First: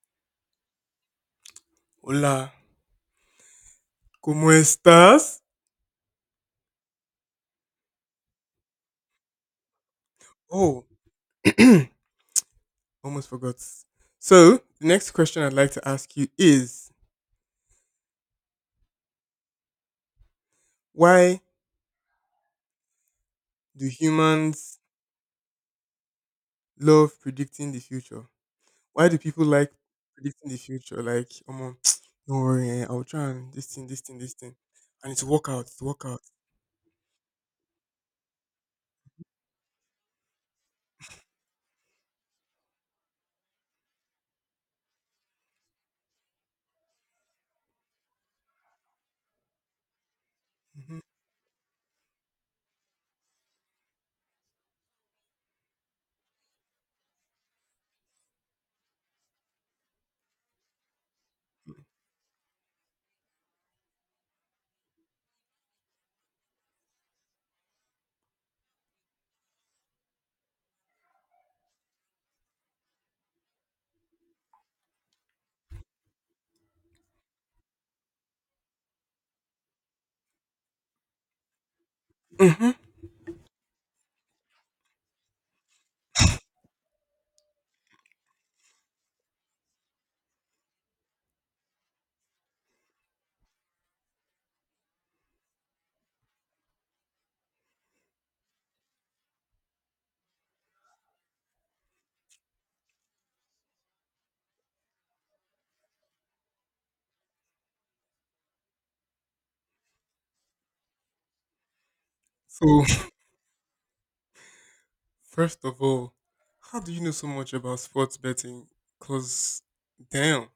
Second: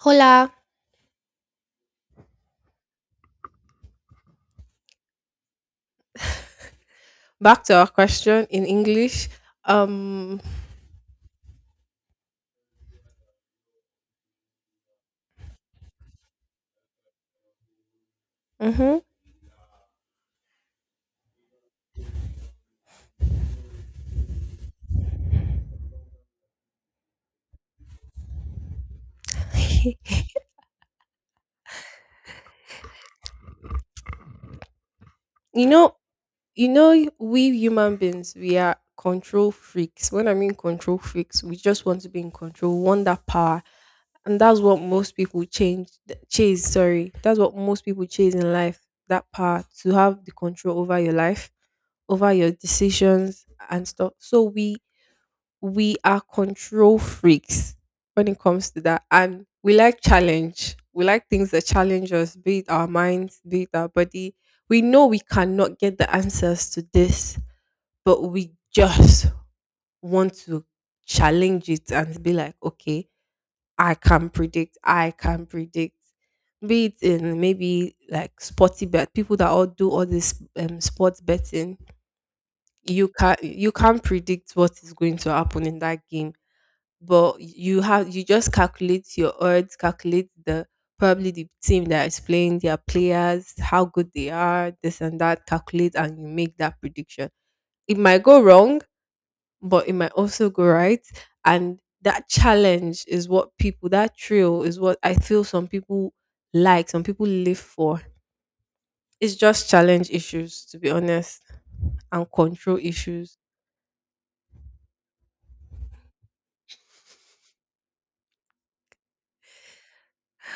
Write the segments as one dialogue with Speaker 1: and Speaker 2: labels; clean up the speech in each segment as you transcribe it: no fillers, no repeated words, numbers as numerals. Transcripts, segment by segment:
Speaker 1: Hola.
Speaker 2: Hola, ¿cómo estás?
Speaker 1: Back to our question in English. Um,
Speaker 2: Oh, almost forgot. So, the next question I'd like to ask you is
Speaker 1: mhm.
Speaker 2: why do humans love predicting the future? Why do people like predicting the future? Like, don't worry, eh, I'll try and this thing. And it's work out,
Speaker 1: you
Speaker 2: it's
Speaker 1: know,
Speaker 2: work out.
Speaker 1: you know, we human beings, we are control freaks. When I mean control freaks, we just want to be in control, we want that power, and that's what most people that's what most people chase in life. That power to have the control
Speaker 2: Hmm.
Speaker 1: over your life, over your decisions and stuff. So we are control freaks when it comes to that. And we like challenge. We like things that challenge us, be it our minds, be it our body. We know we cannot get the answers to this, but we just want to challenge it and be like, okay, I can predict. Be it in maybe like sporty bet, people that all do all this sports betting,
Speaker 2: Hmm.
Speaker 1: you can't predict what is going to happen in that game but you just calculate your odds, calculate the probably the team that is playing, their players, how good they are, this and that, calculate and you make that prediction. It might go wrong, but it might also go right. And that challenge is what people that thrill is what I feel some some people live for. It's just challenge issues, to be honest, and
Speaker 2: So,
Speaker 1: control issues.
Speaker 2: first of all, how do you know so much about sports betting? Because, damn.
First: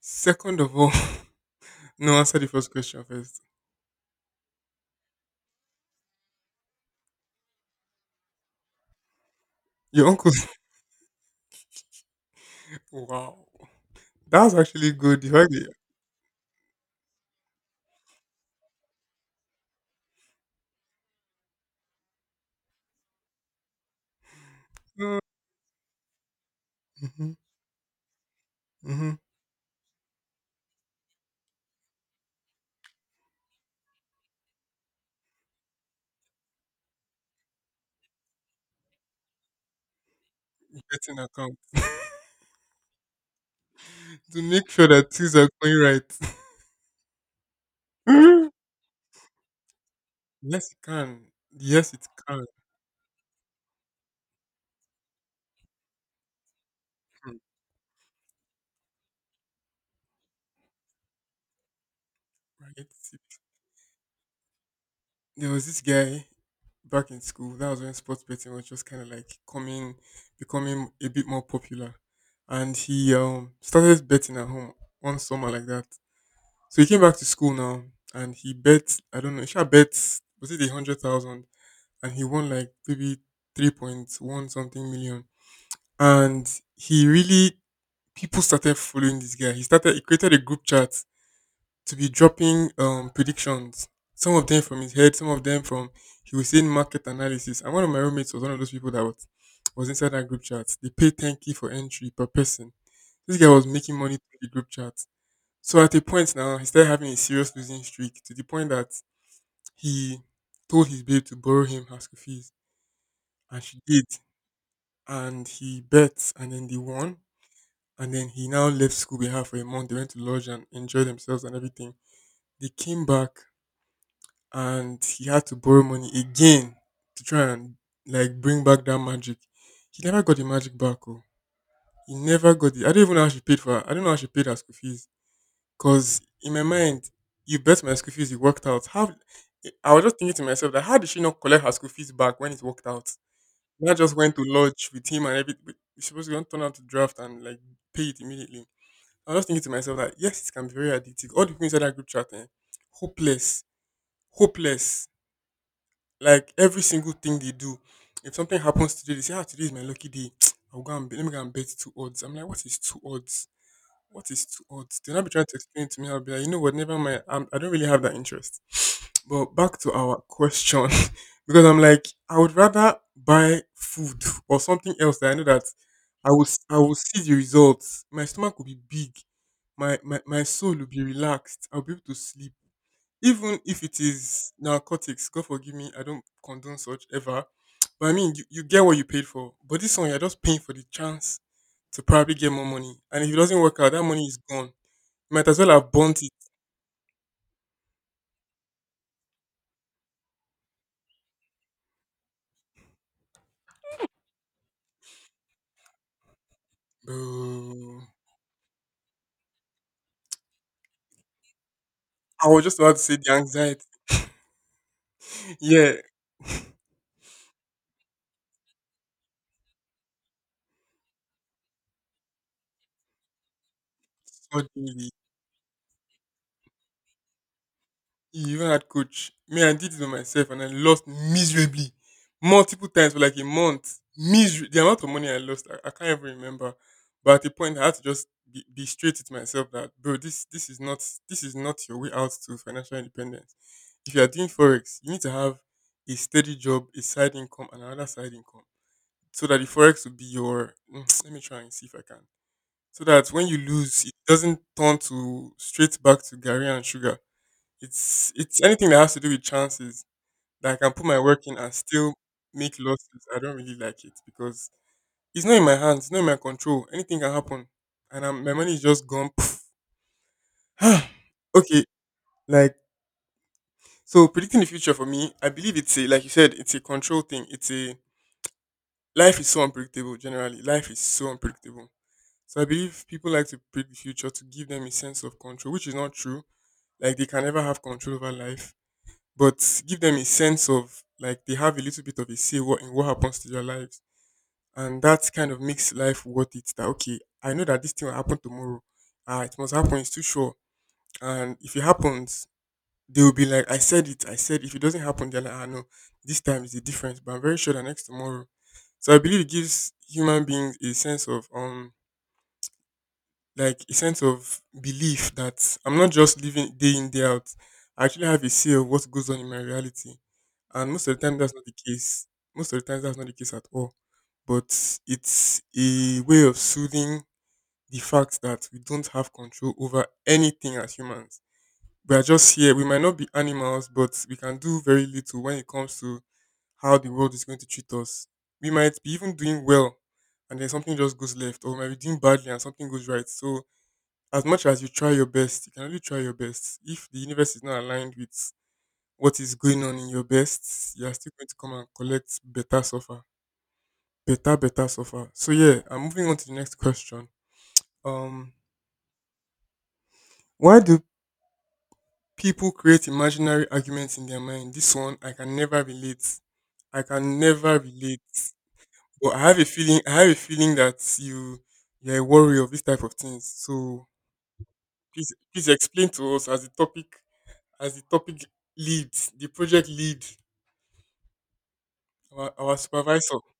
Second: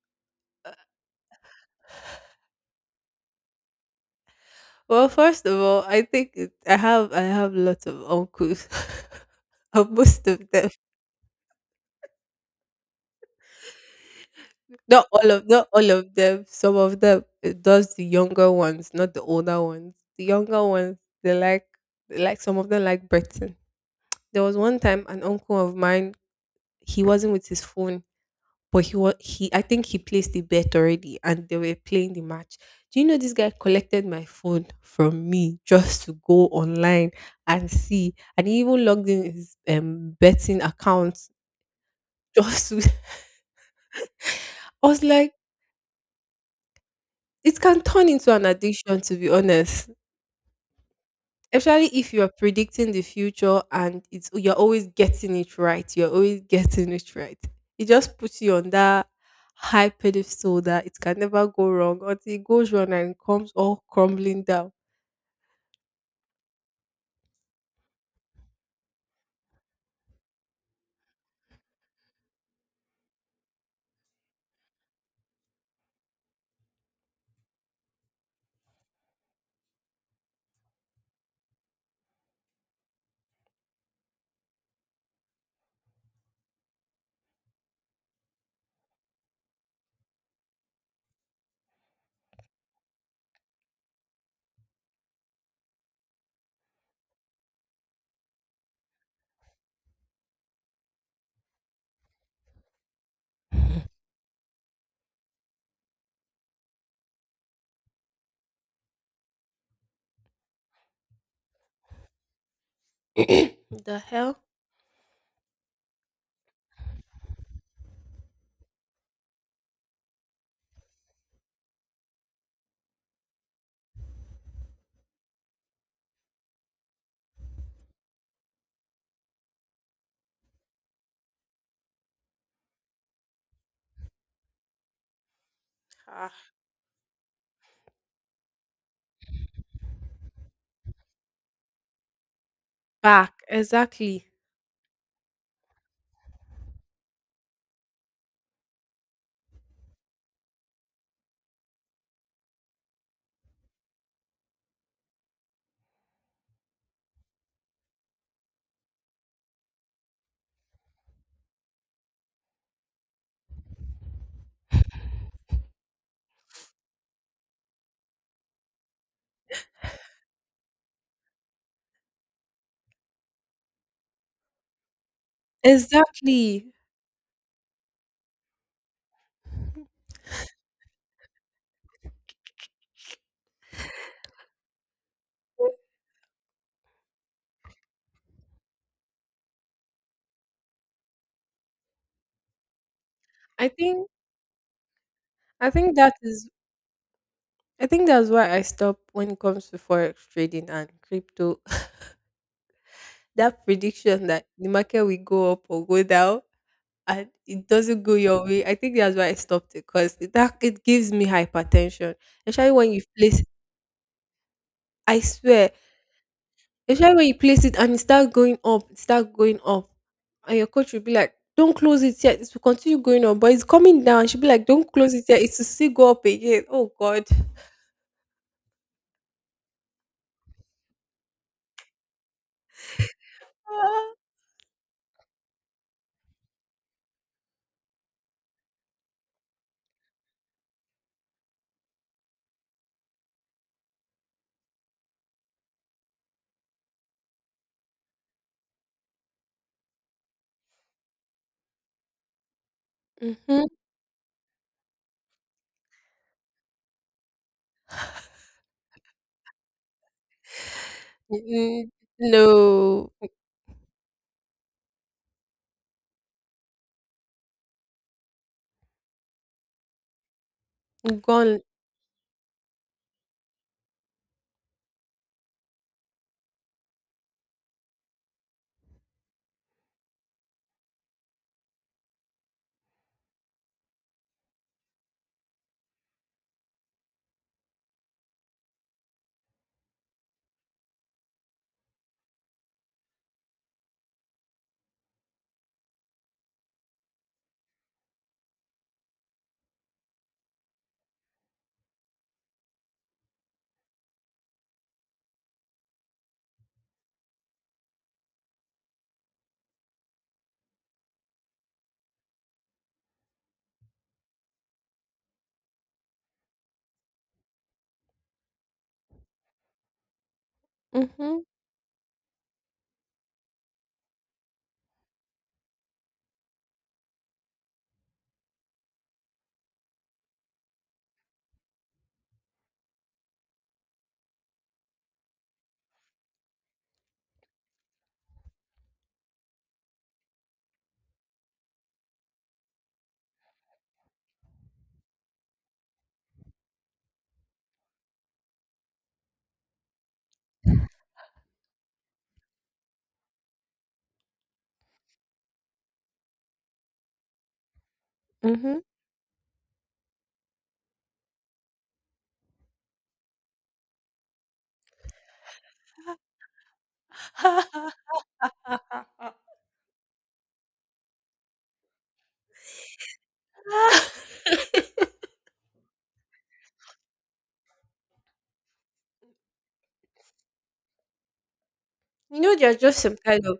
Speaker 2: Second of all, no, answer the first question first.
Speaker 1: Well, first of all, I have lots of uncles. of
Speaker 2: Your
Speaker 1: most
Speaker 2: uncle.
Speaker 1: of them,
Speaker 2: Wow, that's actually good. You heard
Speaker 1: not
Speaker 2: it.
Speaker 1: all of them. Some of them, it does the younger ones, not the older ones. The younger ones, they like they like some of them like Britain. There was one time
Speaker 2: Mm.
Speaker 1: an uncle of mine. He
Speaker 2: Mhm.
Speaker 1: wasn't with his phone. But he was
Speaker 2: Mhm.
Speaker 1: he I think he placed the bet already and they were playing the match. Do you know this guy collected my phone from me just to go online and see and he even logged in his betting
Speaker 2: You're
Speaker 1: account
Speaker 2: Getting account
Speaker 1: just to
Speaker 2: to make sure
Speaker 1: I was
Speaker 2: that
Speaker 1: like
Speaker 2: things are going right.
Speaker 1: it can turn into an addiction to be honest.
Speaker 2: Yes, it can.
Speaker 1: Especially
Speaker 2: Yes, it
Speaker 1: if you are
Speaker 2: can.
Speaker 1: predicting the future and it's you're always getting it right. You're always getting it
Speaker 2: Hmm.
Speaker 1: right. It just puts you on that high pedestal that it can never go wrong until it goes
Speaker 2: Right.
Speaker 1: wrong and it comes all crumbling down.
Speaker 2: There was this guy back in school. That was when sports betting was just kind of like coming, becoming a bit more popular, and he started betting at home one summer like that. So he came back to school now, and he bet. I don't know. He should bet. Was it 100,000? And he won like maybe 3.1 something million. And he really, people started following this guy. He started, he created a group chat to be dropping predictions. Some of them from his head, some of them from, he was saying market analysis. And one of my roommates was one of those people that was inside that group chat. They paid 10K for entry per person. This guy was making money through the group chat. So at a point now, he started having a serious losing streak to the point that he told his babe to borrow him her school fees, and she did.
Speaker 1: the hell?
Speaker 2: And he bet and then they won. And then he now left school behind for a month. They went to lodge and enjoy themselves and everything. They came back and he had to borrow money again to try and like bring back that magic. He never got the magic back. Oh. He never got it. I don't even know how she paid for her. I don't know how she paid her school fees. Cause
Speaker 1: Ah.
Speaker 2: in my mind, you bet my school fees, it worked out. How? I was just thinking to myself that how did she not collect her school fees back when it worked out?
Speaker 1: Back.
Speaker 2: And I just
Speaker 1: Exactly.
Speaker 2: went to lodge with him and everything. It's supposed to don't turn out to draft and like pay it immediately. I was just thinking to myself that yes, it can be very addictive. All the people inside that group chat, eh, hopeless, hopeless. Like every single thing they do, if something happens today, they say, "Ah, today is my lucky day. I'll go and bet. Let me go and bet two odds." I'm like, "What is two odds? What is too odd?" They not be trying to explain to me. I'll be like, you know what? Never mind. I'm, I don't really have that interest. But back to our question, because I'm like, I would rather buy food or something else that I know that I will s-
Speaker 1: Exactly.
Speaker 2: I will see the results. My stomach will be big. My soul will be relaxed. I'll be able to sleep even if it is narcotics, God forgive me, I don't condone such ever. But I mean, you get what you paid for. But this one, you're just paying for the chance to probably get more money. And if it doesn't
Speaker 1: I
Speaker 2: work out, that
Speaker 1: think
Speaker 2: money is gone. You might as well
Speaker 1: I
Speaker 2: have
Speaker 1: think that
Speaker 2: burnt it.
Speaker 1: is I think that's why I stop when it comes to forex trading and crypto. that prediction that the market will go up or go down and it doesn't
Speaker 2: Bro.
Speaker 1: go your way. I think that's why I stopped it because that it gives me hypertension.
Speaker 2: I was
Speaker 1: Especially
Speaker 2: just
Speaker 1: when
Speaker 2: about to
Speaker 1: you
Speaker 2: say the
Speaker 1: place
Speaker 2: anxiety.
Speaker 1: I swear,
Speaker 2: Yeah,
Speaker 1: especially when you place it and it starts going up, it starts going up. And your coach will be like, don't close it yet, it will continue going up, but it's coming down. She'll be like, don't
Speaker 2: suddenly.
Speaker 1: close it yet, it will still go up again. Oh god.
Speaker 2: You even had coach. Me, I did it by myself and I lost miserably. Multiple times for like a month. Miser- the amount of money I lost, I can't even remember. But at the point I had to just be straight with myself that bro, this is not your way out to financial independence. If you are doing Forex, you need to have a steady job, a side income, and another side income. So that the Forex will be your let me try and see if I can. So that when you
Speaker 1: Mm-hmm.
Speaker 2: lose, it doesn't turn to straight back to Gary and sugar. It's anything that has to do with chances that I can put my work in and
Speaker 1: Mm-hmm.
Speaker 2: still make
Speaker 1: No.
Speaker 2: losses. I don't really like it because it's not in my hands, it's not in my control. Anything can happen, and I my money is just gone. Poof.
Speaker 1: Gone.
Speaker 2: Okay, like so predicting the future for me, I believe it's a, like you said, it's a control thing. It's a life is so unpredictable. Generally, life is so unpredictable. So I believe people like to predict the future to give them a sense of control, which is not true. Like they can never have control over life but give them a sense of like they have a little bit of a say what, in what happens to their lives. And that kind of makes life worth it. That, okay, I know that this thing will happen tomorrow. Ah, it must happen. It's too sure. And if it happens, they will be like, I said it. I said if it doesn't happen, they're like, ah, no, this time is the difference. But I'm very sure that next tomorrow. So I believe it gives human beings a sense of like a sense of belief that I'm not just living day in, day out. I actually have a say of what goes on in my reality. And most of the time
Speaker 1: Mm-hmm.
Speaker 2: that's not the case. Most of the time that's not the case at all. But it's a way of soothing the fact that we don't have control over anything as humans. We are just here. We might not be animals, but we can do very little when it comes to how the world is going to treat us. We might be even doing well and then something just goes left, or we might be doing badly and something goes right. So as much as you try your best, you can only try your best. If the universe is not aligned with what is going on in your best, you are still going to come and collect better suffer. Better, better suffer. So yeah, I'm moving on to the next question. Um,
Speaker 1: Mm-hmm.
Speaker 2: why do people create imaginary arguments in their mind? This one I can never relate. I can never relate. But I have a feeling that you're a worry of this type of things. So please explain to us as a topic as the topic lead, the project lead,
Speaker 1: You
Speaker 2: our,
Speaker 1: know,
Speaker 2: our
Speaker 1: there's just some
Speaker 2: supervisor.
Speaker 1: kind of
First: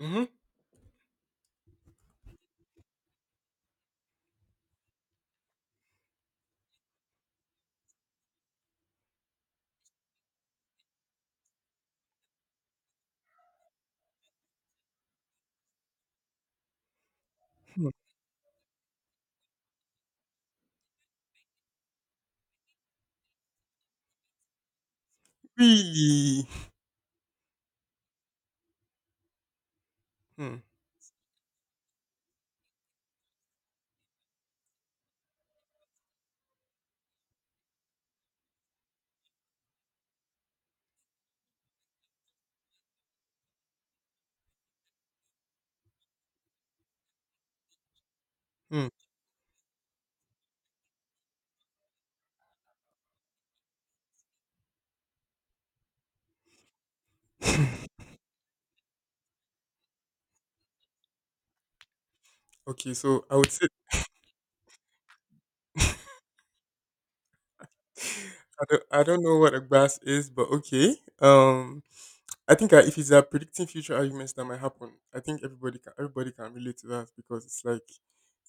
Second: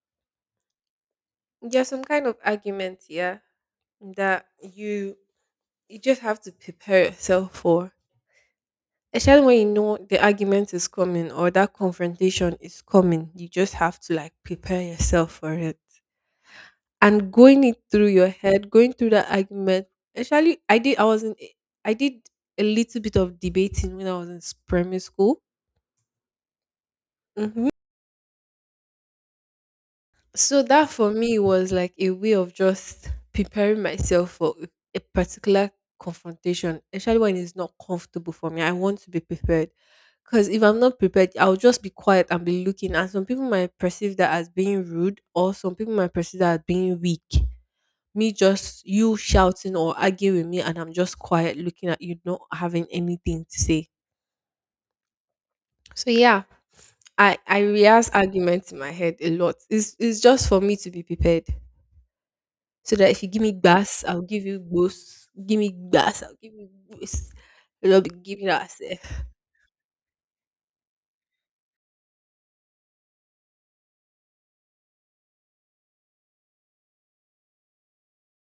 Speaker 2: Hmm.
Speaker 1: there's some kind of argument, yeah, that you just have to prepare yourself for, especially when you know the argument is coming or that confrontation is coming. You just have to like prepare yourself for it and going it
Speaker 2: Hmm.
Speaker 1: through your head going through that argument. Actually i did i was in i did a little bit of debating when I was in primary school.
Speaker 2: Really?
Speaker 1: Mhm.
Speaker 2: Hmm.
Speaker 1: So that for me was like a way of just preparing myself for a particular confrontation, especially when it's not comfortable for me. I want to be prepared. Because if I'm not prepared, I'll just be quiet and be looking. And some people might perceive that as being rude, or some people might perceive that as being weak. Me just
Speaker 2: Hmm.
Speaker 1: you shouting or arguing with me, and I'm just quiet looking at you, not having anything to say. So yeah, I rehearse arguments in my head a lot. It's just for me to be prepared.
Speaker 2: Okay,
Speaker 1: So that if
Speaker 2: so
Speaker 1: you
Speaker 2: I
Speaker 1: give
Speaker 2: would
Speaker 1: me
Speaker 2: say
Speaker 1: gas, I'll give you boost. Give me gas, I'll give you boost. We'll be giving ourselves.
Speaker 2: I don't know what a grass is, but okay. I think if it's predicting future arguments that might happen, I think everybody can relate to that because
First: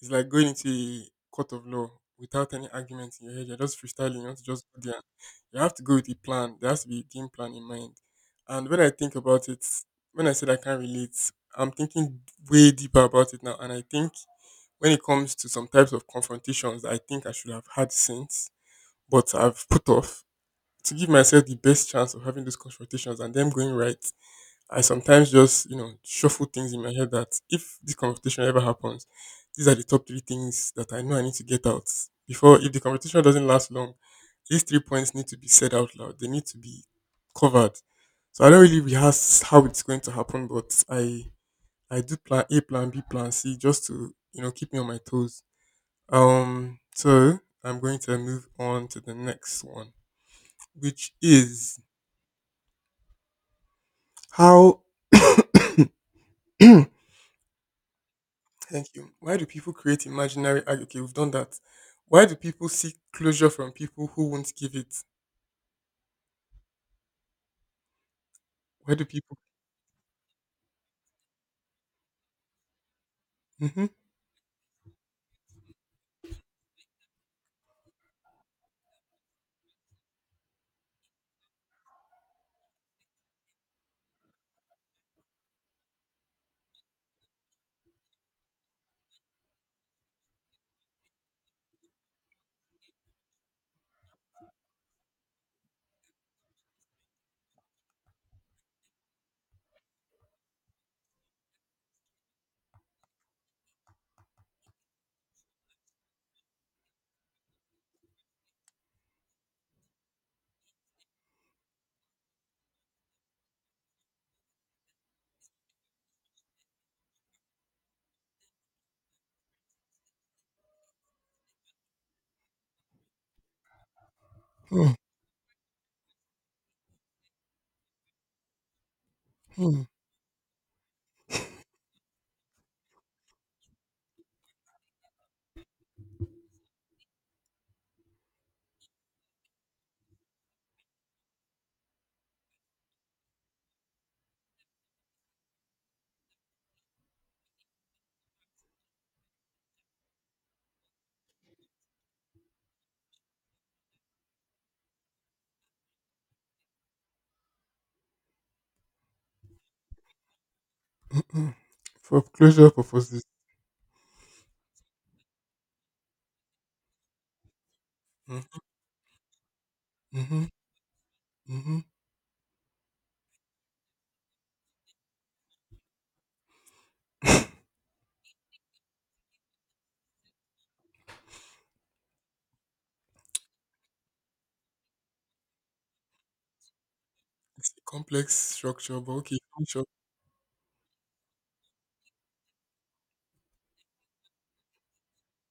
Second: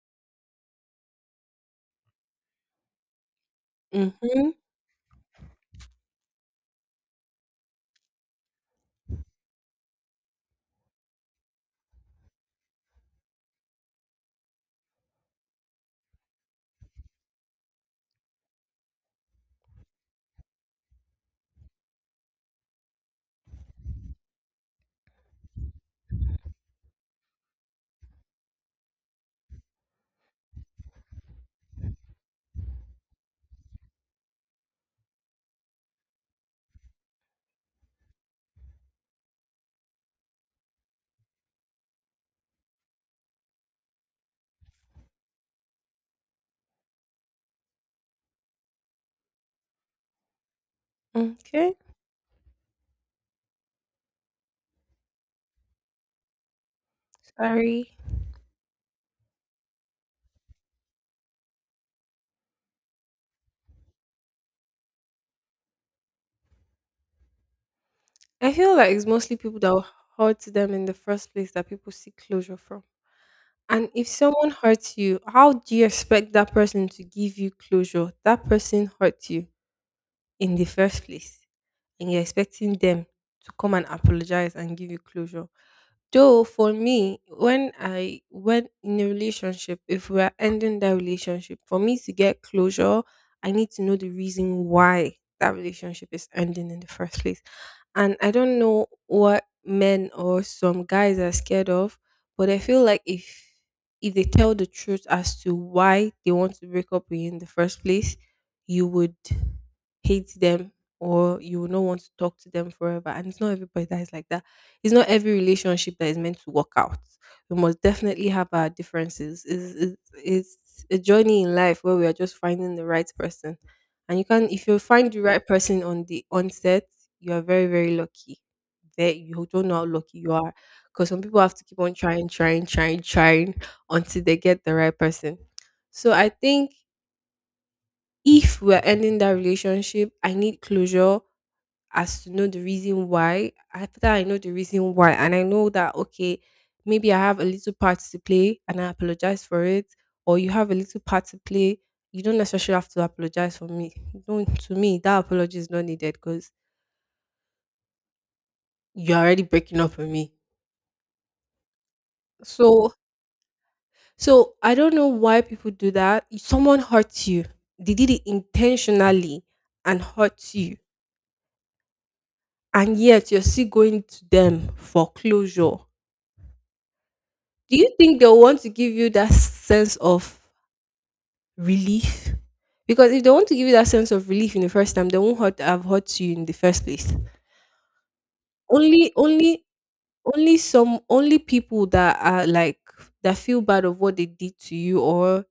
Speaker 2: it's like going into a court of law without any argument in your head. You're just freestyling. You have to
Speaker 1: Mm-hmm.
Speaker 2: just go there. You have to go with a plan. There has to be a game plan in mind. And when I think about it, when I said I can't relate, I'm thinking way deeper about it now. And I think when it comes to some types of confrontations, that I think I should have had since, but I've put off to give myself the best chance of having those confrontations and them going right. I sometimes just, you know, shuffle things in my head that if this competition ever happens, these are the top three things that I know I need to get out before if the competition doesn't last long, these three points need to be said out loud. They need to be covered. So I don't really rehearse how it's going to happen, but I do plan A, plan B, plan C just to, you know, keep me on my toes. So I'm going to move on to the next one, which
Speaker 1: Okay.
Speaker 2: is how
Speaker 1: Sorry.
Speaker 2: Thank you. Why do people create imaginary? Ah, okay, we've done that. Why do people seek closure from people who won't give it?
Speaker 1: I feel
Speaker 2: Why
Speaker 1: like
Speaker 2: do
Speaker 1: it's mostly
Speaker 2: people?
Speaker 1: people that hurt them in the first place that people seek closure from.
Speaker 2: Mm-hmm.
Speaker 1: And if someone hurts you, how do you expect that person to give you closure? That person hurt you in the first place, and you're expecting them to come and apologize and give you closure. Though for me, when in a relationship, if we are ending that relationship, for me to get closure, I need to know the reason why that relationship is ending in the first place. And I don't know what men or some guys are scared of, but I feel like if they tell the truth as to why they want to break up with you in the first place, you would hate them or you will not want to talk to them forever. And it's not everybody that is like that. It's not every relationship that is meant to work out. We must definitely have our differences. It's a journey in life where we are just finding the right person. And you can, if you find the right person on the onset, you are very, very lucky. There, you don't know
Speaker 2: Mm-hmm.
Speaker 1: how lucky you are. Because some people have to keep on trying until they get the right person. So I think if we're ending that relationship, I need closure as to know the reason why. After I know the reason why, and I know that, okay, maybe I have a little part to play and I apologize for it, or you have a little part to play, you don't necessarily have to apologize for me. Don't, To me, that apology is not needed because you're already breaking up with me.
Speaker 2: Mm-hmm. For closure
Speaker 1: So,
Speaker 2: purposes.
Speaker 1: so, I don't know why people do that. If someone hurts you, they did it intentionally and
Speaker 2: Mm-hmm.
Speaker 1: hurt you,
Speaker 2: Mm-hmm.
Speaker 1: and yet you're still going to them for closure. Do you think they'll want to give you that sense of relief? Because if they want to give you that sense of relief in the first time, they won't hurt, have hurt you in the first place.
Speaker 2: It's a complex structure, but
Speaker 1: Only,
Speaker 2: okay.
Speaker 1: only,
Speaker 2: Sure.
Speaker 1: only people that are like that feel bad of what they did to you or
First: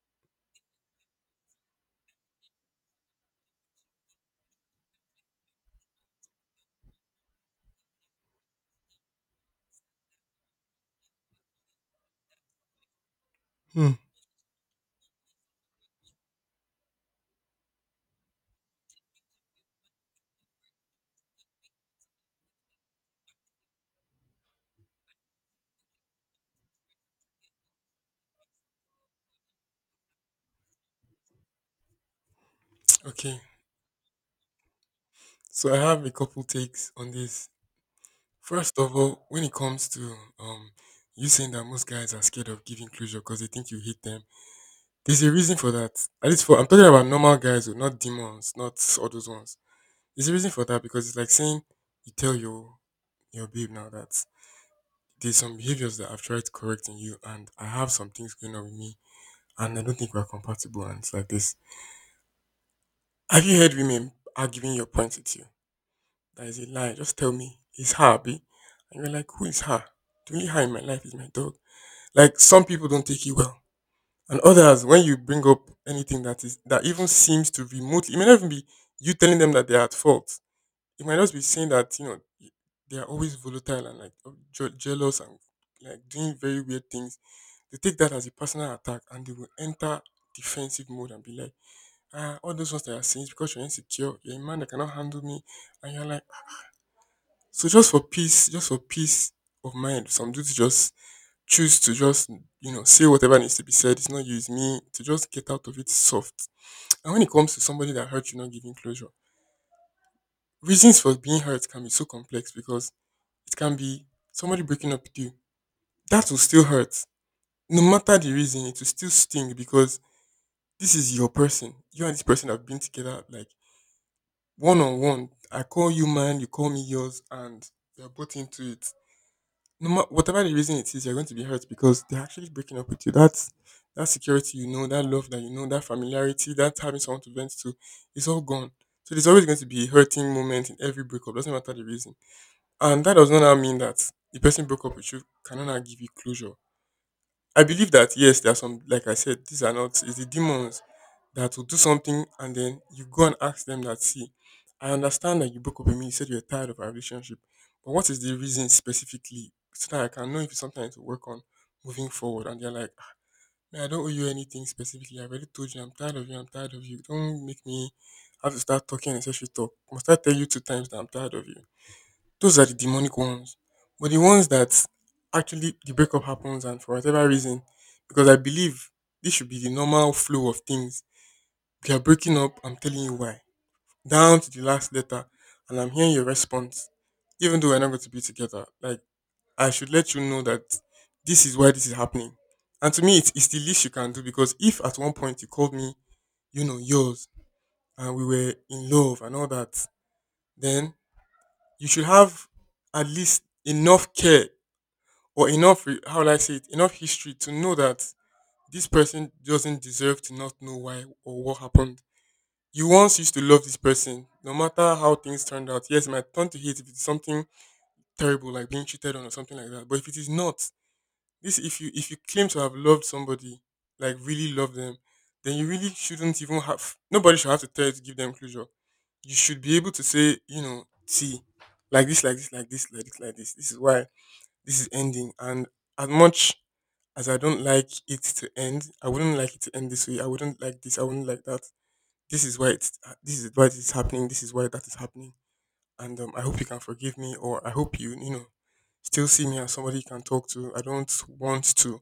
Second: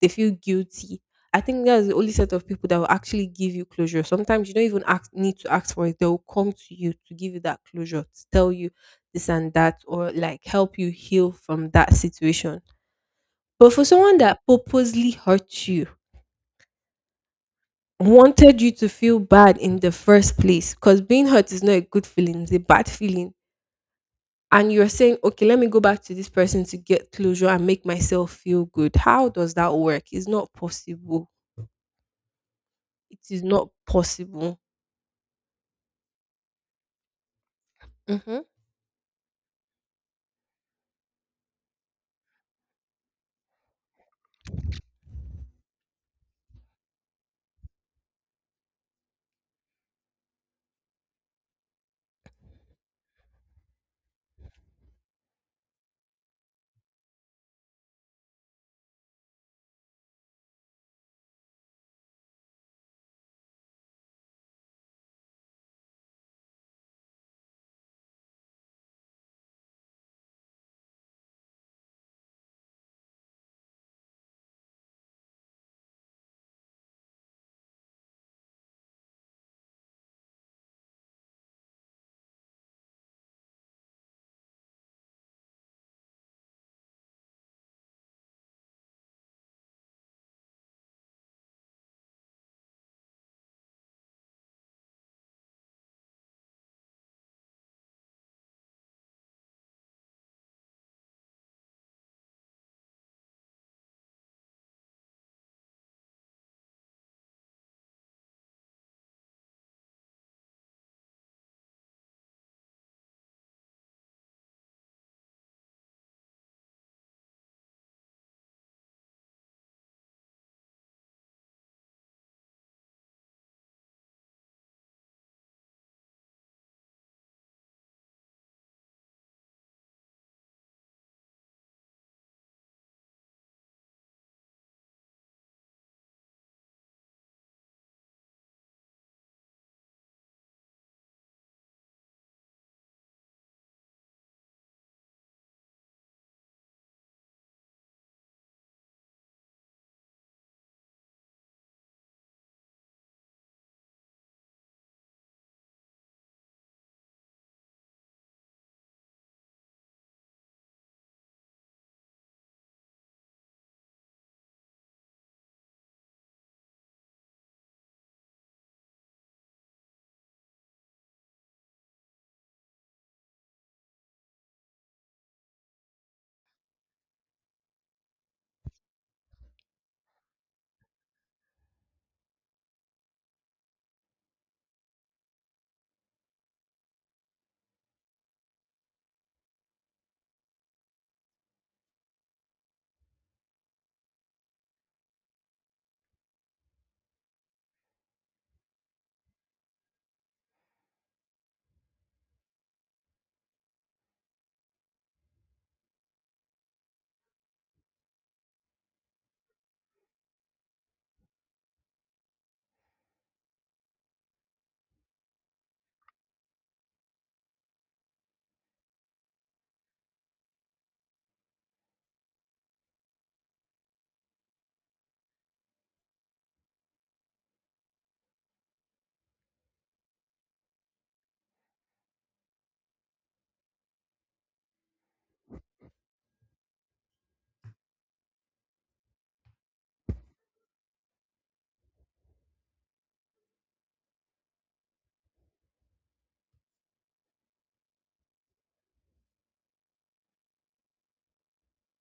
Speaker 1: they feel guilty. I think that's the only set of people that will actually give you closure. Sometimes you don't even need to ask for it. They will come to you to give you that closure, to tell you this and that, or like help you heal from that situation. But for
Speaker 2: Hmm.
Speaker 1: someone that purposely hurt you, wanted you to feel bad in the first place, because being hurt is not a good feeling, it's a bad feeling. And you're saying, okay, let me go back to this person to get closure and make myself feel good. How does that work? It's not possible. It
Speaker 2: Okay.
Speaker 1: is not possible.
Speaker 2: So I have a couple takes on this.
Speaker 1: Hmm.
Speaker 2: First of all, when it comes to um, you saying that most guys are scared of giving closure because they think you hate them, there's a reason for that. At least for, I'm talking about normal guys. Oh, not demons, not all those ones. There's a reason for that because it's like saying you tell your babe now that there's some behaviors that I've tried to correct in you, and I have some things going on with me, and I don't think we're compatible. And it's like this. Have you heard women arguing your points with you? That is a lie. Just tell me it's her, and you're like, who is her? The only her in my life is my dog. Like some people don't take it well, and others when you bring up anything that even seems to remotely, it may not even be you telling them that they're at fault. You might just be seeing that they are always volatile and like jealous and like doing very weird things. They take that as a personal attack and they will enter defensive mode and be like, ah, all those ones that are saying is because you're insecure, you're a man that cannot handle me, and you're like, so just for peace of mind, some dudes just choose to just say whatever needs to be said. It's not you, it's me. To just get out of it soft. And when it comes to somebody that hurt you, not giving closure, reasons for being hurt can be so complex because it can be somebody breaking up with you. That will still hurt. No matter the reason, it will still sting because this is your person. You and this person have been together like one on one. I call you mine, you call me yours, and we are both into it. No matter whatever the reason it is, you're going to be hurt because they're actually breaking up with you. That's that security, that love, that familiarity, that having someone to vent to, it's all gone. So there's always going to be a hurting moment in every breakup, doesn't matter the reason. And that does not now mean that the person broke up with you cannot now give you closure. I believe that yes, there are some like I said, these are not it's the demons that will do something and then you go and ask them that see, I understand that you broke up with me, you said you're tired of our relationship. But what is the reason specifically? So that I can know if it's something I need to work on moving forward. And they're like, "Ah, man, I don't owe you anything specifically. I already told you I'm tired of you, I'm tired of you. Don't make me have to start talking and say she talk. Must I tell you two times that I'm tired of you?" Those are the demonic ones. But the ones that actually the breakup happens and for whatever reason, because I believe this should be the normal flow of things. We are breaking up, I'm telling you why. Down to the last letter, and I'm hearing your response. Even though we're not going to be together, like I should let you know that this is why this is happening. And to me, it's the least you can do because if at one point you called me, yours, and we were in love and all that, then you should have at least enough care or enough how will I say it enough history to know that this person doesn't deserve to not know why or what happened. You once used to love this person, no matter how things turned out. Yes, it might turn to hate if it's something terrible like being cheated on or something like that. But if it is not, this if you claim to have loved somebody, like really love them, then you really shouldn't even have nobody should have to tell you to give them closure. You should be able to say, see, like this, like this, like this, like this, like this. This is why this is ending. And as much as I don't like it to end. I wouldn't like it to end this way. I wouldn't like this. I wouldn't like that. This is why it's this is why it's happening. This is why that is happening. And I hope you can forgive me, or I hope you you know still see me as somebody you can talk to. I don't want to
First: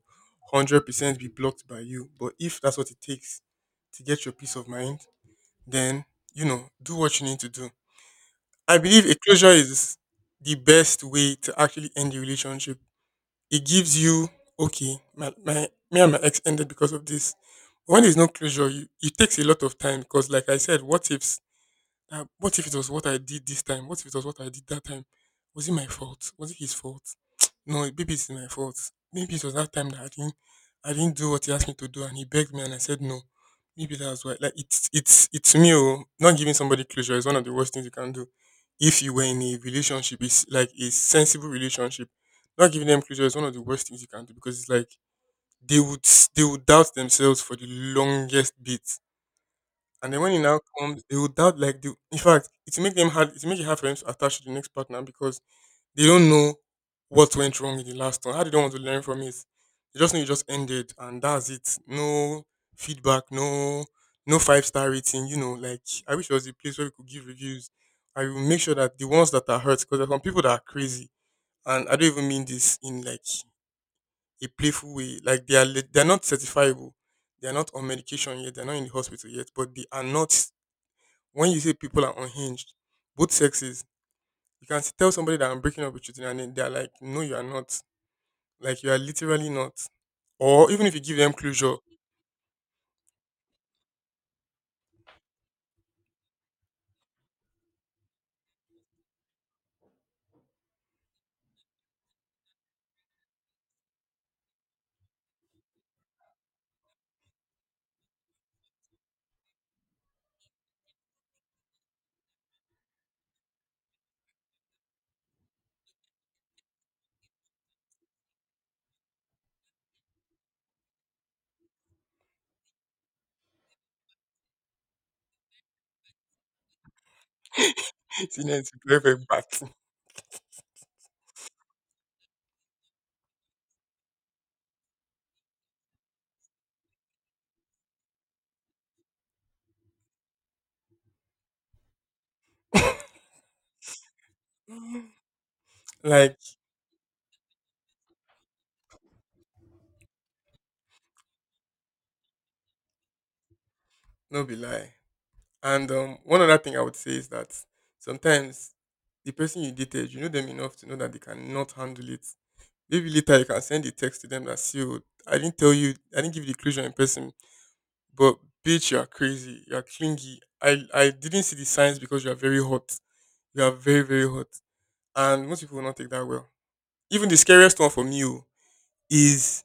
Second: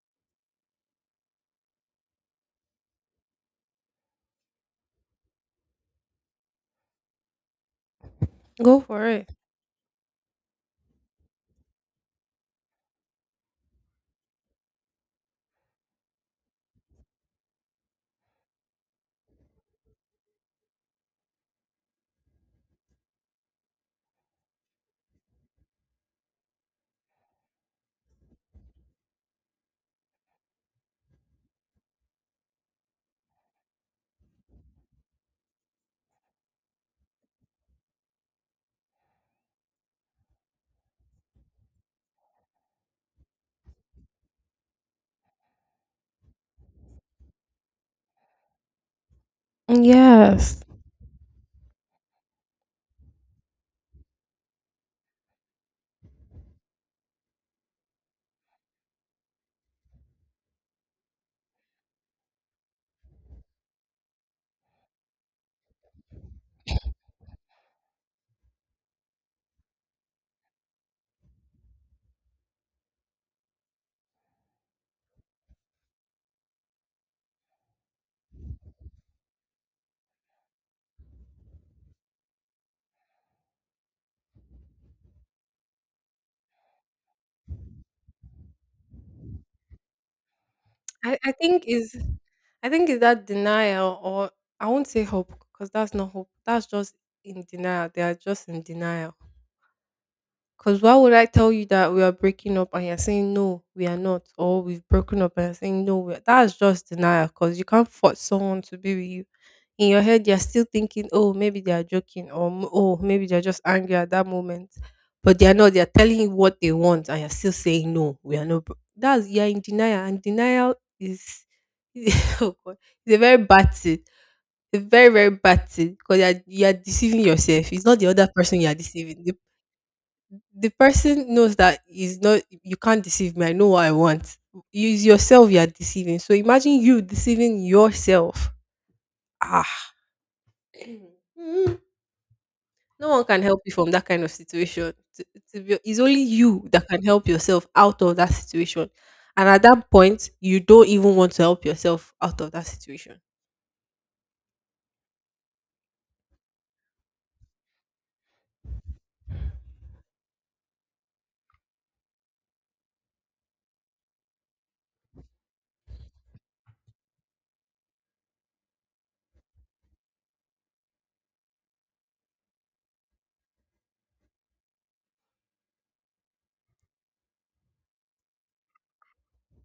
Speaker 2: 100% be blocked by you. But if that's what it takes to get your peace of mind, then do what you need to do. I
Speaker 1: Go
Speaker 2: believe
Speaker 1: for
Speaker 2: a
Speaker 1: it.
Speaker 2: closure is the best way to actually end the relationship. It gives you, okay, my me and my ex ended because of this. When there's no closure it takes a lot of time because like I said what ifs, what if it was what I did this time? What if it was what I did that time? Was it my fault? Was it his fault? No, maybe it's my fault. Maybe it was that time that I didn't do what he asked me to do, and he begged me, and I said no. Maybe that's why. Like it's me. Oh, not giving somebody closure is one of the worst things you can do. If you were in a relationship, it's like a sensible relationship. Not giving them closure is one of the worst things you can do because it's like they would doubt themselves for the longest bit. And then when it now
Speaker 1: Yes.
Speaker 2: comes, they will doubt like the in fact, it will make it hard for them to attach to the next partner because they don't know what went wrong in the last one. How they don't want to learn from it. They just know it just ended and that's it. No feedback, no five-star rating, like I wish it was a place where we could give reviews. I will make sure that the ones that are hurt, because there are some people that are crazy, and I don't even mean this in like a playful way. Like they are not certifiable. They are not on medication yet, they're not in the hospital yet, but they are not when you say people are unhinged, both sexes, you can tell somebody that I'm breaking up with you today, and then they're like, "No, you are not. Like you are literally not." Or even if you give
Speaker 1: I
Speaker 2: them
Speaker 1: think
Speaker 2: closure,
Speaker 1: is that denial or I won't say hope because that's not hope. That's just in denial. They are just in denial. Because why would I tell you that we are breaking up and you're saying no, we are not, or we've broken up and you're saying no, we are. That's just denial. Because you can't force someone to be with you. In your head, you're still thinking, oh, maybe they are joking, or "M- oh, maybe they're just angry at that moment, but they are not. They are telling you what they want, and you're still saying no, we are not. Bro-" That's you're in denial, and denial is oh God, it's a very bad thing. It's a very very bad thing because you're deceiving yourself. It's not the other
Speaker 2: it's
Speaker 1: person
Speaker 2: it's
Speaker 1: you're
Speaker 2: very very
Speaker 1: deceiving.
Speaker 2: bad.
Speaker 1: The person knows that is not you can't deceive me. I know what I want. Use yourself you are deceiving. So imagine you deceiving yourself. Ah. Mm. No one can help you from that kind of situation. It's only
Speaker 2: Like
Speaker 1: you that can help yourself out of that situation. And at that point, you don't even want to help yourself out of that situation.
Speaker 2: no be lie. And one other thing I would say is that sometimes the person you dated, you know them enough to know that they cannot handle it. Maybe later you can send a text to them that see, oh, I didn't tell you, I didn't give you the closure in person, but bitch, you are crazy, you are clingy. I didn't see the signs because you are very hot. You are very, very hot. And most people will not take that well. Even the scariest one for me, oh, is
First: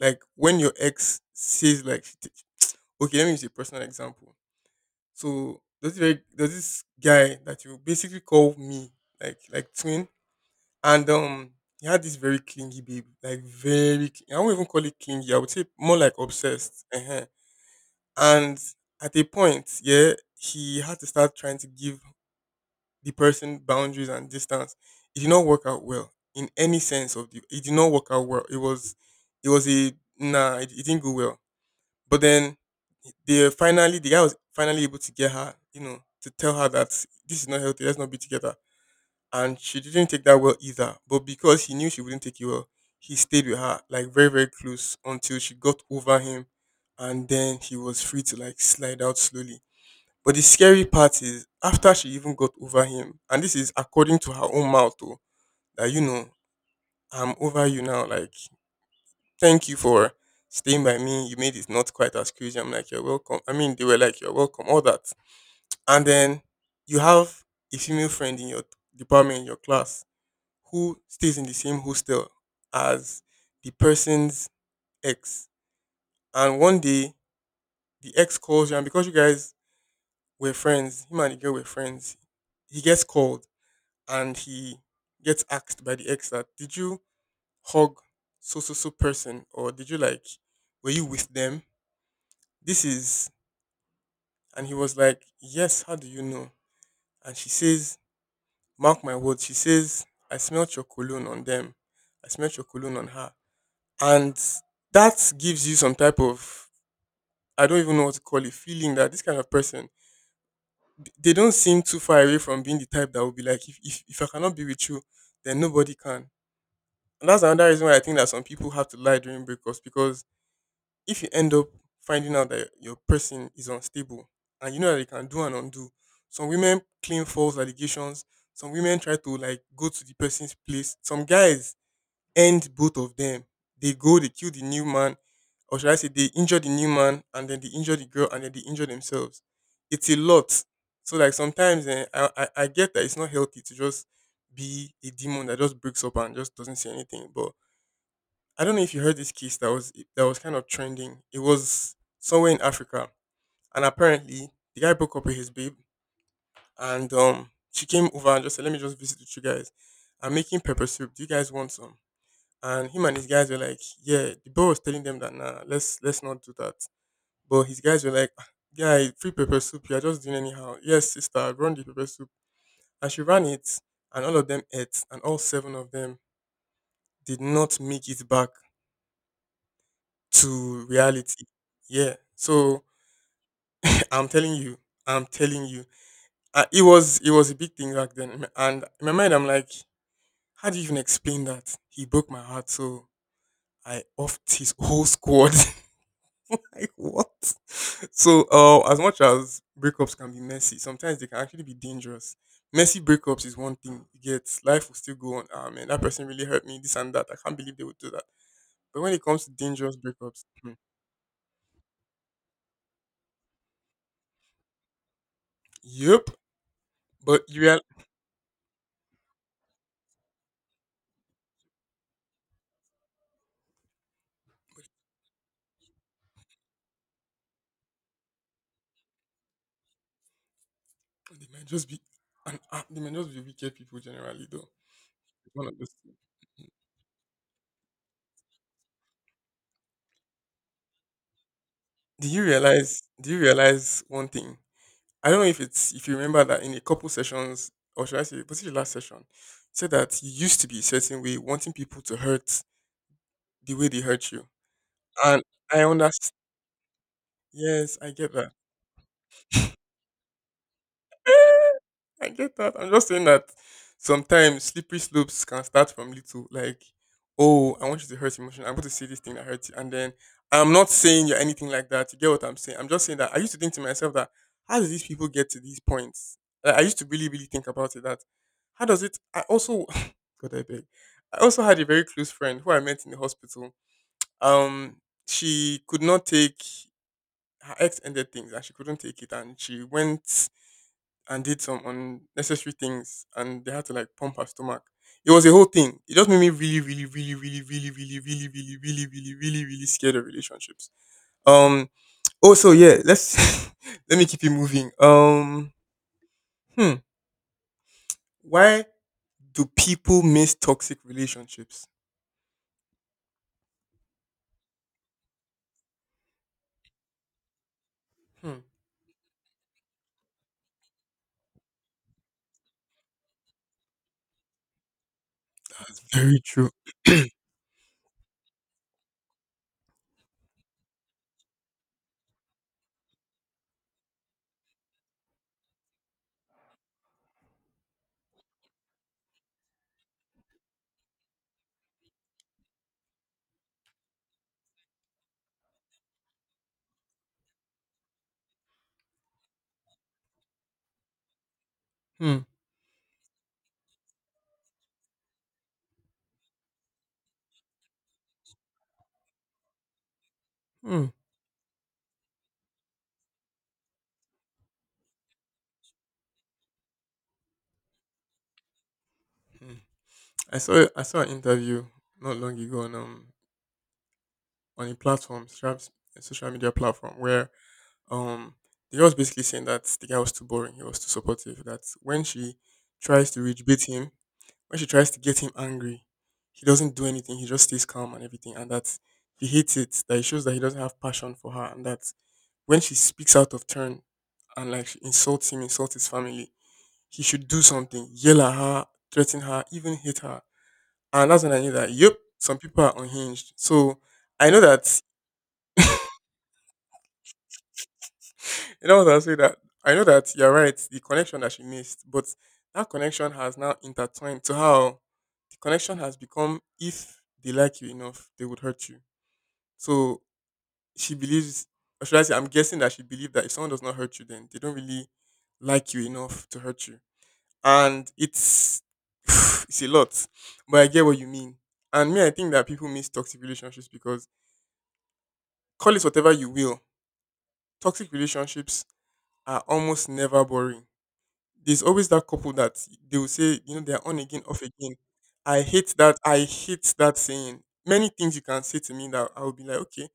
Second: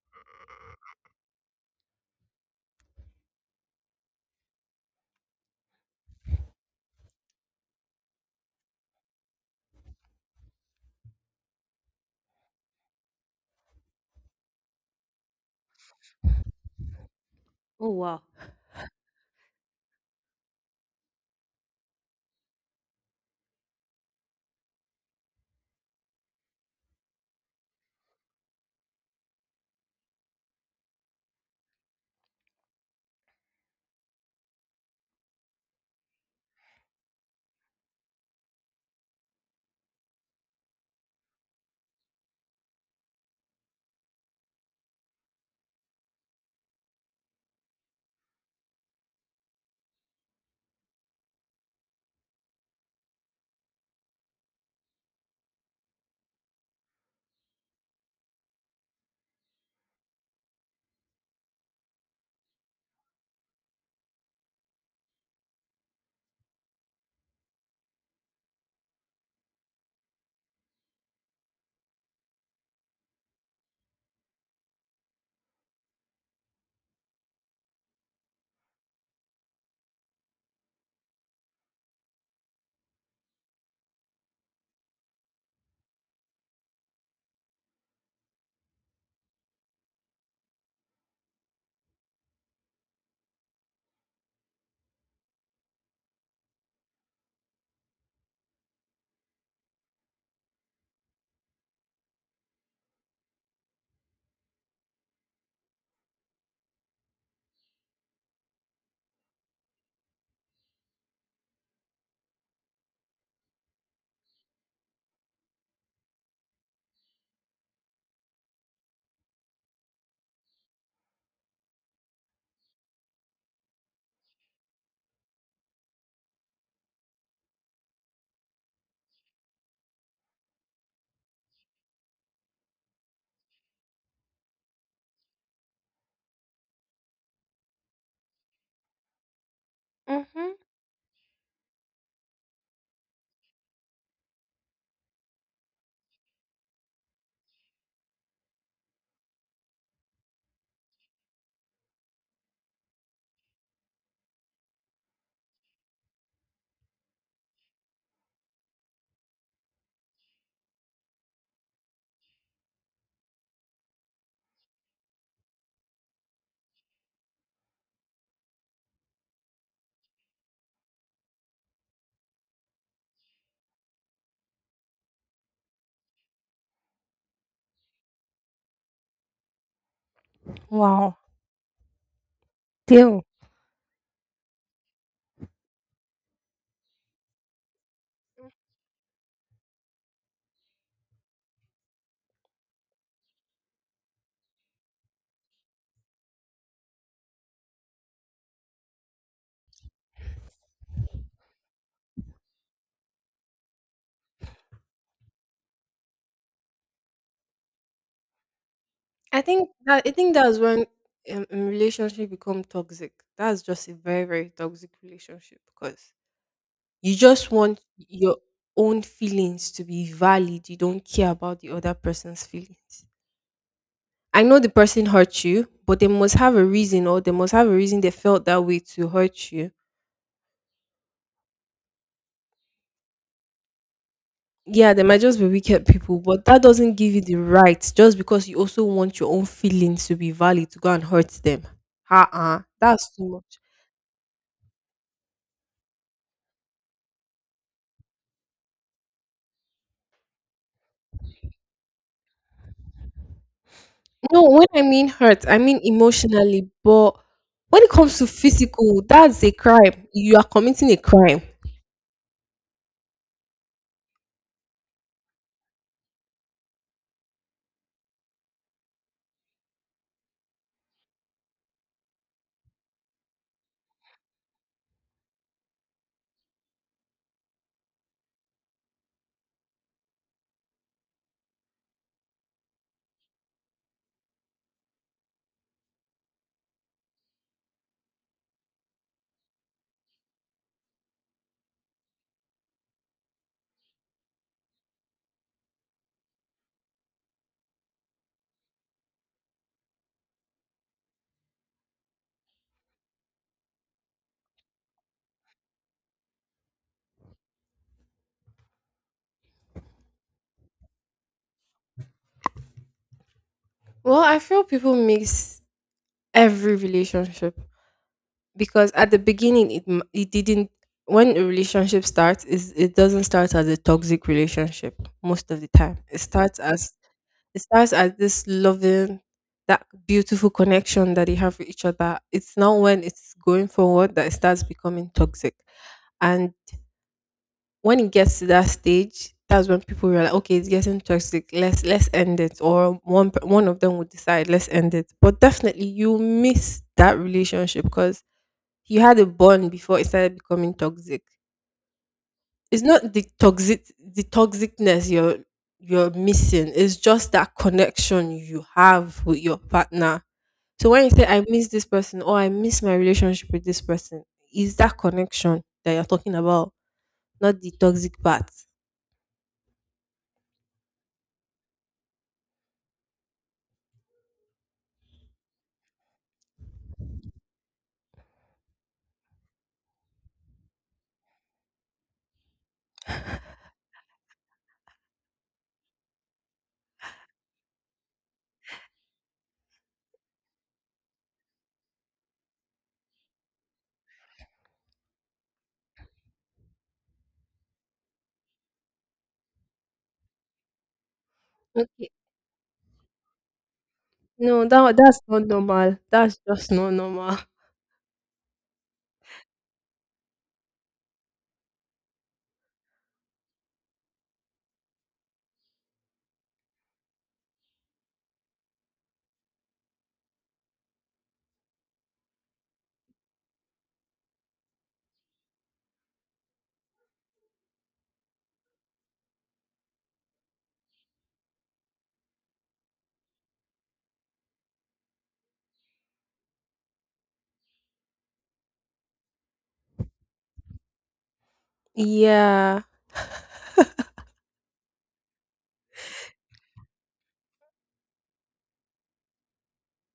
Speaker 2: like when your ex says like okay, let me use a personal example. So there's this guy that you basically call me like twin, and he had this very clingy babe, like very I won't even call it clingy, I would say more like obsessed. And at a point, yeah, he had to start trying to give the person boundaries and distance. It did not work out well in any sense of the. It did not work out well. It was a nah. It didn't go well. But then, the guy was finally able to get her. You know, to tell her that this is not healthy. Let's not be together. And she didn't take that well either. But because he knew she wouldn't take it well, he stayed with her like very very close until she got over him, and then he was free to like slide out slowly. But the scary part is after she even got over him, and this is according to her own mouth, oh, that you know, I'm over you now. Like, thank you for staying by me. You made it not quite as crazy. I'm like, you're welcome. I mean, they were like, you're welcome, all that. And then you have a female friend in your department, in your class, who stays in the same hostel as the person's ex. And one day the ex calls you, and because you guys were friends, him and the girl were friends, he gets called and he gets asked by the ex that did you hug so so so person or did you like were you with them? This is and he was like, yes, how do you know? And she says, mark my words, she says, I smelt your cologne on them. I smelt your cologne on her. And that gives you some type of, I don't even know what to call it, feeling that this kind of person, they don't seem too far away from being the type that would be like, if I cannot be with you, then nobody can. And that's another reason why I think that some people have to lie during breakups, because if you end up finding out that your person is unstable and you know that they can do and undo, some women claim false allegations. Some women try to like go to the person's place. Some guys end both of them. They go, they kill the new man, or should I say, they injure the new man and then they injure the girl and then they injure themselves. It's a
Speaker 1: Hmm.
Speaker 2: lot. So, like, sometimes I get that it's not healthy to just be a demon that just breaks up and just doesn't say anything. But I don't know if you heard this case that was kind of trending. It was somewhere in Africa, and apparently the guy broke up with his babe, and she came over and just said, "Let me just visit with you guys. I'm making pepper soup. Do you guys want some?" And him and his guys were like, "Yeah." The boy was telling them that, "Nah, let's not do that." But his guys were like, "Ah, guy, free pepper soup. You're just doing anyhow." Yes, sister, run the pepper soup. And she ran it, and all of them ate, and all seven of them did not make it back to
Speaker 1: Wow.
Speaker 2: reality. Yeah. So
Speaker 1: Damn.
Speaker 2: I'm telling you, I'm telling you, it was a big thing back then. And in my mind, I'm like, how do you even explain that? He broke my heart, so I offed his whole squad. Like, what? So, as much as breakups can be messy, sometimes they can actually be dangerous. Messy breakups is one thing. You get, life will still go on. Ah, man, that person really hurt me. This and that. I can't believe they would do that. But when it
Speaker 1: I
Speaker 2: comes to
Speaker 1: think
Speaker 2: dangerous
Speaker 1: that I think
Speaker 2: breakups,
Speaker 1: that's
Speaker 2: hmm.
Speaker 1: when relationship become toxic. That's just a very very toxic relationship because
Speaker 2: Yep.
Speaker 1: you
Speaker 2: But
Speaker 1: just
Speaker 2: you real,
Speaker 1: want your own feelings to be valid. You don't care about the other person's feelings. I know the person hurt you, but they must have a reason or they must have a reason they felt that way to hurt you.
Speaker 2: they might just be, an, ah, they might just be wicked people generally, though.
Speaker 1: Yeah, they might just be
Speaker 2: One of
Speaker 1: wicked
Speaker 2: those things.
Speaker 1: people, but that doesn't give you the right just because you also want your own feelings to be valid to go and hurt them.
Speaker 2: Do you
Speaker 1: Uh-uh.
Speaker 2: realize?
Speaker 1: That's too
Speaker 2: Do you
Speaker 1: much.
Speaker 2: realize one thing? I don't know if it's, if you remember, that in a couple sessions, or should I say, was it the last session? You said that you used to be a certain way, wanting people to hurt the way they hurt
Speaker 1: No,
Speaker 2: you,
Speaker 1: when I mean
Speaker 2: and
Speaker 1: hurt, I mean
Speaker 2: I understand.
Speaker 1: emotionally, but when it
Speaker 2: Yes, I
Speaker 1: comes to
Speaker 2: get that.
Speaker 1: physical, that's a crime. You are committing a crime.
Speaker 2: I get that. I'm just saying that sometimes slippery slopes can start from little, like, oh, I want you to hurt emotion. I'm going to say this thing that hurts you. And then I'm not saying you're anything like that. You get what I'm saying? I'm just saying that I used to think to myself, that how do these people get to these points? Like, I used to really, really think about it, that how does it? I also, God, I beg. I also had a very close friend who I met in the hospital. Um, she could not take, her ex ended things, and she couldn't take it, and she went and did some unnecessary things, and they had to like pump her stomach. It was a whole thing. It just made me really, really, really, really, really, really, really, really, really, really, really, really scared of relationships. Um Oh, so yeah, let's, let me keep it moving. Hmm. Why do people miss toxic relationships?
Speaker 1: Well, I feel people mix every relationship
Speaker 2: Hmm.
Speaker 1: because at the beginning it m- it didn't when a relationship starts is it doesn't start as a toxic relationship most of the time.
Speaker 2: Very true.
Speaker 1: It starts as this loving that beautiful connection that you have with each other. It's now when it's going forward that it starts becoming toxic. And when it gets to that stage, that's when people realize, okay, it's getting toxic. Let's end it. Or one of them will decide, let's end it. But definitely, you miss that relationship because you had a bond before it started becoming toxic.
Speaker 2: Hmm.
Speaker 1: It's not the toxic the toxicness you're missing. It's just that connection you have with your partner. So when
Speaker 2: Hmm.
Speaker 1: you say I miss this person or I miss my relationship with this person, is that connection that you're talking about, not the toxic part.
Speaker 2: Hmm. I saw an interview not long ago on a platform, perhaps a social media platform where Um, the girl was basically saying that the guy was too boring, he was too supportive. That when she tries to reach beat him, when she tries to get him angry, he doesn't do anything. He just stays calm and everything, and that he hates it. That it shows that he doesn't have passion for her, and that when she speaks out of turn and like she insults him, insults his family, he should do something, yell at her, threaten her, even hit her. And that's when I knew that,
Speaker 1: Okay.
Speaker 2: yep, some people are unhinged. So I know
Speaker 1: No,
Speaker 2: that.
Speaker 1: that that's not normal. That's just not normal.
Speaker 2: You know what I'll say? That I know that you're right, the connection that she missed, but that connection has now intertwined to how the connection has become, if they like you enough, they would hurt you. So she believes, or should I say, I'm guessing that she believed that if someone does not hurt you, then they don't really like you enough to hurt you. And it's, it's a lot. But I get what you mean. And me, I think that people miss toxic relationships because, call it whatever you will, toxic relationships are almost never boring. There's always that couple that,
Speaker 1: Yeah.
Speaker 2: they will say, they're on again, off again. I hate that. I hate that saying. Many things you can say to me that I'll be like, okay.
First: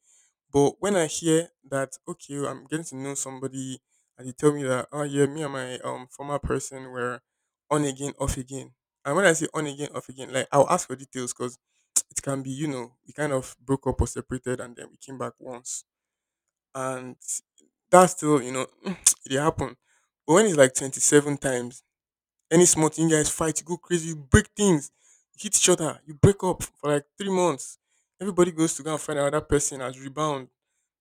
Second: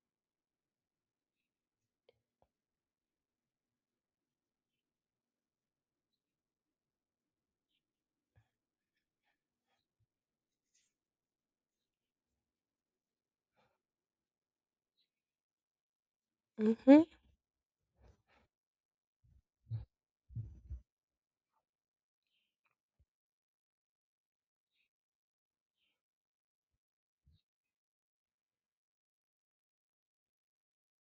Speaker 2: But when I hear that, okay, I'm getting to know somebody, and they tell me that, oh yeah, me and my former person were on again, off again. And when I say on again, off again, like, I'll ask for details, because it can be, we kind of broke up or separated, and then we came back once,
Speaker 1: Mhm.
Speaker 2: and that's still, it happen. But when it's like 27 times, any small thing, you guys fight, you go crazy, you break things, you hit each other, you break up for like 3 months. Everybody goes to go and find another person as rebound.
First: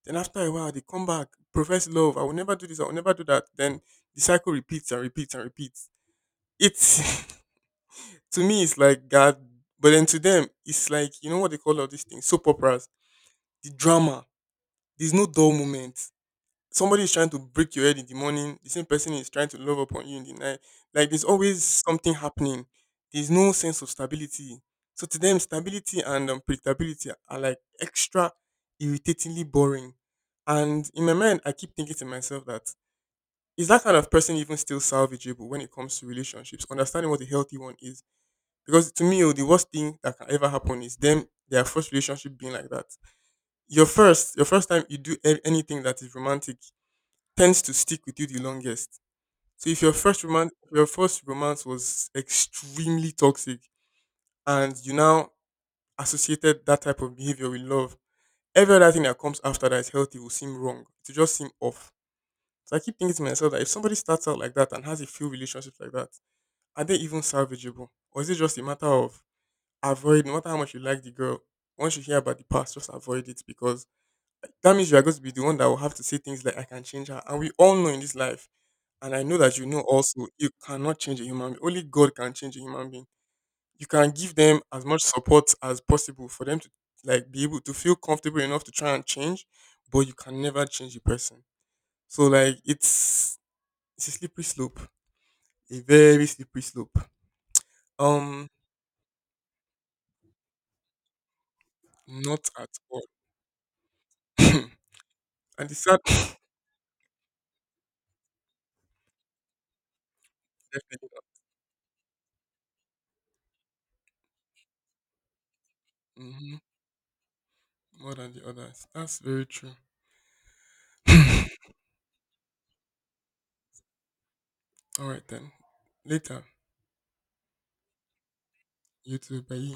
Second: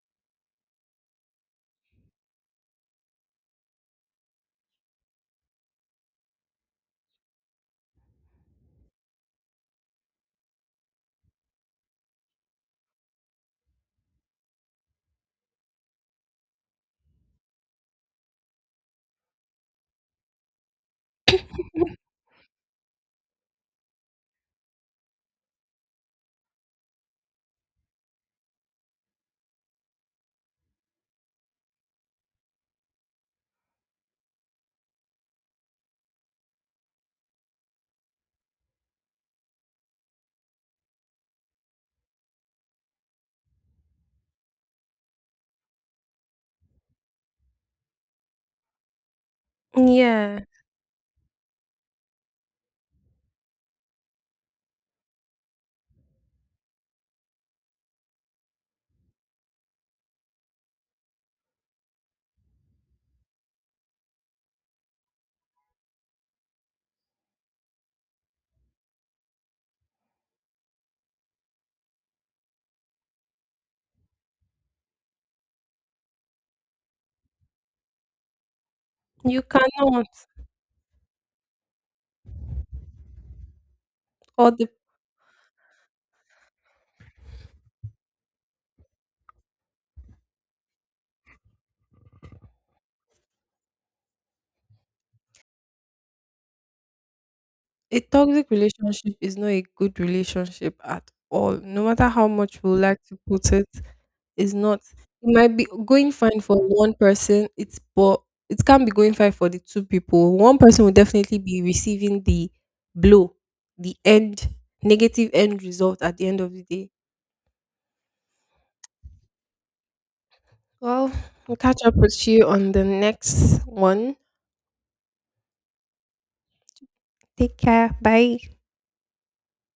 Speaker 2: Then after a while, they come back, profess love. I will never do this. I will never do that. Then the cycle repeats and repeats and repeats. It's, to me, it's like God. But then to them, it's like, you know what they call all these things? Soap operas. The drama. There's no dull moment, somebody is trying to break your head in the morning, the same person is trying to love upon you in the night. Like, there's always something happening. There's no sense of stability. So to them, stability and predictability are like extra irritatingly boring. And in my mind, I keep thinking to myself, that is that kind of person even still salvageable when it comes to relationships? Understanding what a healthy one is. Because to me, oh, the worst thing that can ever happen is them, their first relationship being like that. Your first time you do anything that is romantic tends to stick with you the longest. So if your first
Speaker 1: Yeah.
Speaker 2: romance, your first romance was extremely toxic, and you now associated that type of behavior with love, every other thing that comes after that is healthy will seem wrong. It will just seem off. So I keep thinking to myself that if somebody starts out like that and has a few relationships like that, are they even salvageable, or is it just a matter of avoid? No matter how much you like the girl, once you hear about the past, just avoid it, because that means you are going to be the one that will have to say things like "I can change her," and we all know in this life. And I know
Speaker 1: You
Speaker 2: that you know
Speaker 1: cannot.
Speaker 2: also, you cannot change a human being. Only God can change a human being. You can give
Speaker 1: Or
Speaker 2: them
Speaker 1: the
Speaker 2: as much support as possible for them to like be able to feel comfortable enough to try and change, but you can never change a person. So like, it's a slippery slope. A very slippery slope.
Speaker 1: a toxic
Speaker 2: Um
Speaker 1: relationship is not a good relationship at all. No matter how
Speaker 2: Not
Speaker 1: much
Speaker 2: at
Speaker 1: we would like
Speaker 2: all.
Speaker 1: to put it, it's not.
Speaker 2: And
Speaker 1: It might be
Speaker 2: the sad
Speaker 1: going fine for one person. It's but it can't be going fine for the two people. One person will
Speaker 2: definitely not.
Speaker 1: definitely be receiving the blow, the end negative end result at the end of
Speaker 2: Mhm.
Speaker 1: the day.
Speaker 2: More than the others. That's very true.
Speaker 1: Well, we'll catch up with you on the next one.
Speaker 2: Alright then. Later.
Speaker 1: Take care. Bye.
Speaker 2: You too. Bye.